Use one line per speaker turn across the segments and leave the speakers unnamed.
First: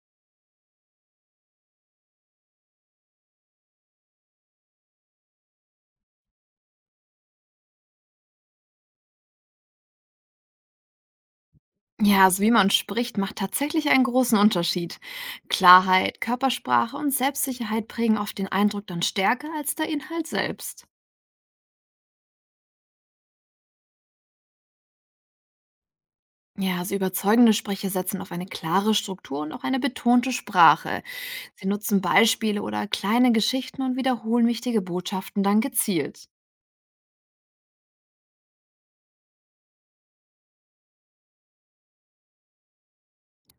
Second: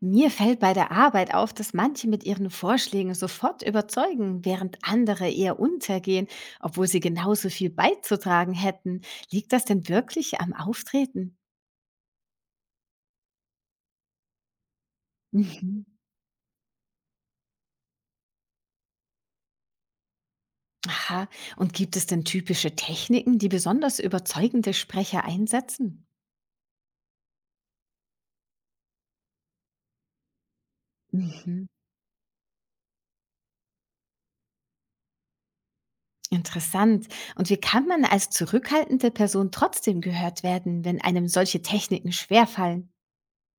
Mir fällt bei der Arbeit auf, dass manche mit ihren Vorschlägen sofort überzeugen, während andere eher untergehen, obwohl sie genauso viel beizutragen hätten. Liegt das denn wirklich am Auftreten?
Ja, also wie man spricht, macht tatsächlich einen großen Unterschied.
Mhm.
Klarheit, Körpersprache und Selbstsicherheit prägen oft den Eindruck dann stärker als der Inhalt selbst.
Aha. Und gibt es denn typische Techniken, die besonders überzeugende Sprecher einsetzen?
Ja, also überzeugende Sprecher setzen auf eine klare Struktur und auch eine betonte Sprache. Sie
Mhm.
nutzen Beispiele oder kleine Geschichten und wiederholen wichtige Botschaften dann gezielt.
Interessant. Und wie kann man als zurückhaltende Person trotzdem gehört werden, wenn einem solche Techniken schwerfallen?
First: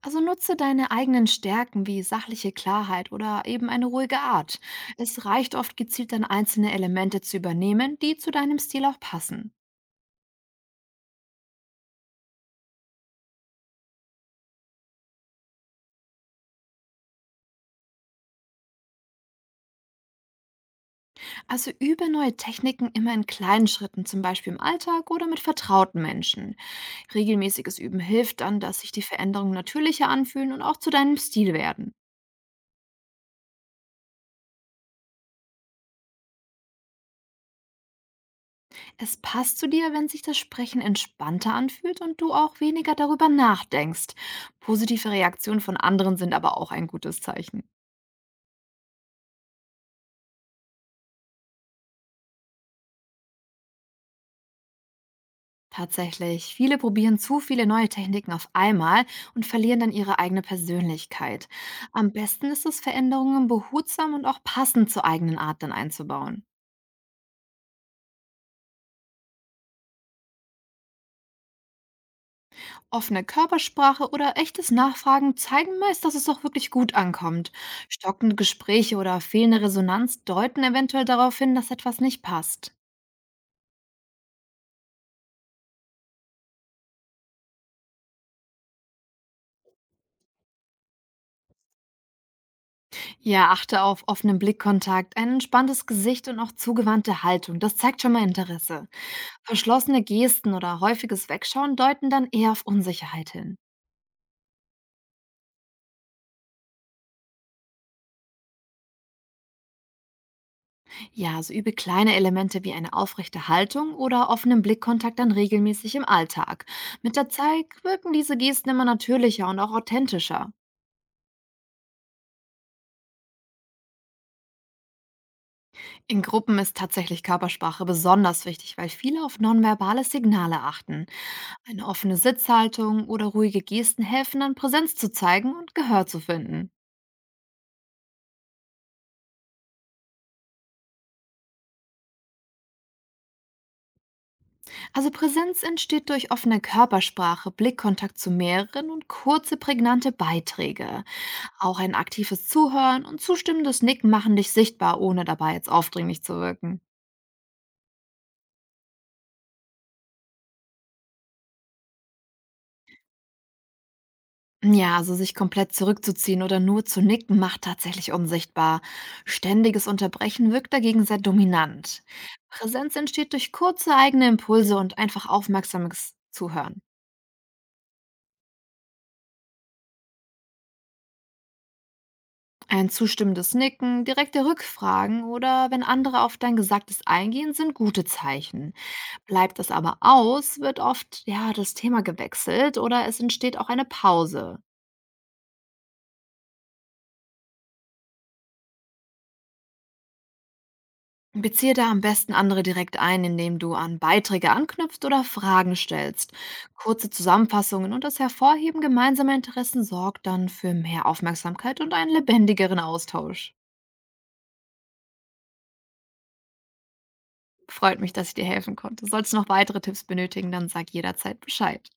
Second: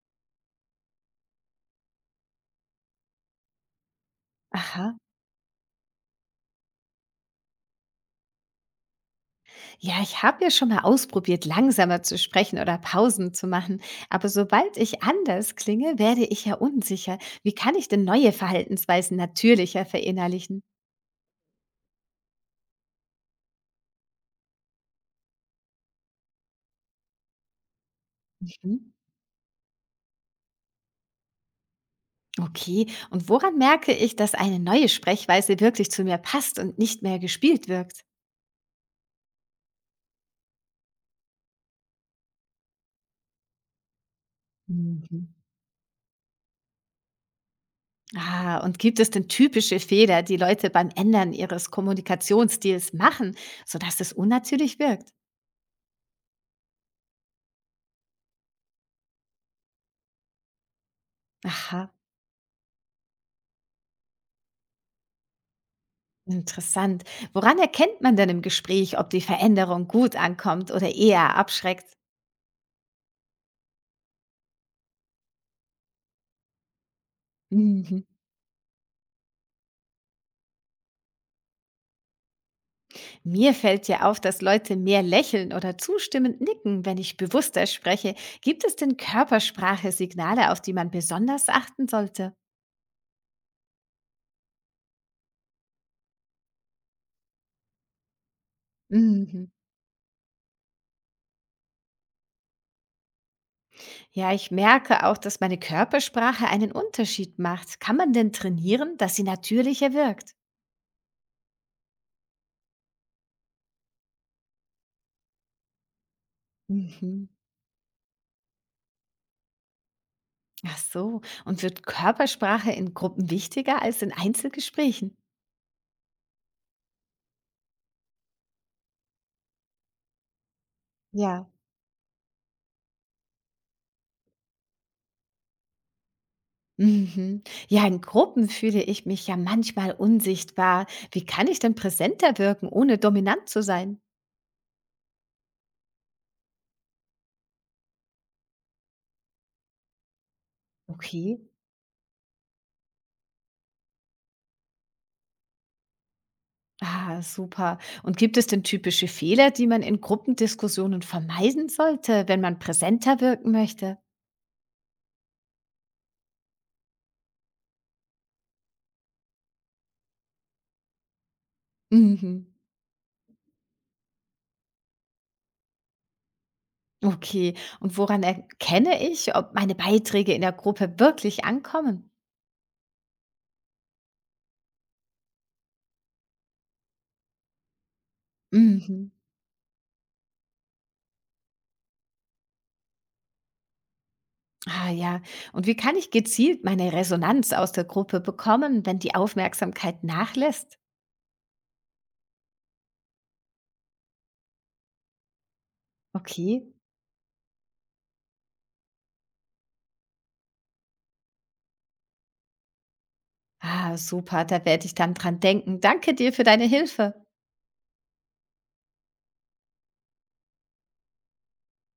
Also nutze deine eigenen Stärken wie sachliche Klarheit oder eben eine ruhige Art.
Aha.
Es reicht oft gezielt dann einzelne Elemente zu übernehmen, die zu deinem Stil auch passen.
Ja, ich habe ja schon mal ausprobiert, langsamer zu sprechen oder Pausen zu machen. Aber sobald ich anders klinge, werde ich ja unsicher. Wie kann ich denn neue Verhaltensweisen natürlicher verinnerlichen?
Also übe neue Techniken immer in kleinen Schritten, zum Beispiel im Alltag oder mit vertrauten Menschen. Regelmäßiges Üben hilft dann, dass sich
Mhm.
die Veränderungen natürlicher anfühlen und auch zu deinem Stil werden.
Okay, und woran merke ich, dass eine neue Sprechweise wirklich zu mir passt und nicht mehr gespielt wirkt?
Es passt zu dir, wenn sich das Sprechen entspannter anfühlt und du auch weniger darüber nachdenkst. Positive
Mhm.
Reaktionen von anderen sind aber auch ein gutes Zeichen.
Ah, und gibt es denn typische Fehler, die Leute beim Ändern ihres Kommunikationsstils machen, sodass es unnatürlich wirkt?
Tatsächlich, viele probieren zu viele neue Techniken auf einmal und verlieren dann ihre eigene Persönlichkeit.
Aha.
Am besten ist es, Veränderungen behutsam und auch passend zur eigenen Art dann einzubauen.
Interessant. Woran erkennt man denn im Gespräch, ob die Veränderung gut ankommt oder eher abschreckt?
Offene Körpersprache oder echtes Nachfragen zeigen meist, dass es auch wirklich gut ankommt.
Mhm.
Stockende Gespräche oder fehlende Resonanz deuten eventuell darauf hin, dass etwas nicht passt.
Mir fällt ja auf, dass Leute mehr lächeln oder zustimmend nicken, wenn ich bewusster spreche. Gibt es denn Körpersprache-Signale, auf die man besonders achten sollte?
Ja, achte auf offenen Blickkontakt, ein entspanntes Gesicht und auch zugewandte Haltung. Das zeigt schon mal Interesse.
Mhm.
Verschlossene Gesten oder häufiges Wegschauen deuten dann eher auf Unsicherheit hin.
Ja, ich merke auch, dass meine Körpersprache einen Unterschied macht. Kann man denn trainieren, dass sie natürlicher wirkt?
Ja, so übe kleine Elemente wie eine aufrechte Haltung oder offenen Blickkontakt dann regelmäßig im Alltag. Mit
Mhm.
der Zeit wirken diese Gesten immer natürlicher und auch authentischer.
Ach so, und wird Körpersprache in Gruppen wichtiger als in Einzelgesprächen?
In Gruppen ist tatsächlich Körpersprache besonders wichtig, weil viele auf nonverbale Signale achten.
Ja.
Eine offene Sitzhaltung oder ruhige Gesten helfen dann, Präsenz zu zeigen und Gehör zu finden.
Mhm. Ja, in Gruppen fühle ich mich ja manchmal unsichtbar. Wie kann ich denn präsenter wirken, ohne dominant zu sein?
Also Präsenz entsteht durch offene Körpersprache, Blickkontakt zu mehreren und kurze, prägnante Beiträge.
Okay.
Auch ein aktives Zuhören und zustimmendes Nicken machen dich sichtbar, ohne dabei jetzt aufdringlich zu wirken.
Ah, super. Und gibt es denn typische Fehler, die man in Gruppendiskussionen vermeiden sollte, wenn man präsenter wirken möchte?
Ja, also sich komplett zurückzuziehen oder nur zu nicken macht tatsächlich unsichtbar. Ständiges Unterbrechen wirkt dagegen sehr dominant.
Mhm.
Präsenz entsteht durch kurze eigene Impulse und einfach aufmerksames Zuhören.
Okay. Und woran erkenne ich, ob meine Beiträge in der Gruppe wirklich ankommen?
Ein zustimmendes Nicken, direkte Rückfragen oder wenn andere auf dein Gesagtes eingehen, sind gute Zeichen.
Mhm.
Bleibt das aber aus, wird oft ja das Thema gewechselt oder es entsteht auch eine Pause.
Ah ja. Und wie kann ich gezielt meine Resonanz aus der Gruppe bekommen, wenn die Aufmerksamkeit nachlässt?
Beziehe da am besten andere direkt ein, indem du an Beiträge anknüpfst oder Fragen stellst.
Okay.
Kurze Zusammenfassungen und das Hervorheben gemeinsamer Interessen sorgt dann für mehr Aufmerksamkeit und einen lebendigeren Austausch.
Ah, super, da werde ich dann dran denken. Danke dir für deine Hilfe.
Freut mich, dass ich dir helfen konnte. Sollst du noch weitere Tipps benötigen, dann sag jederzeit Bescheid.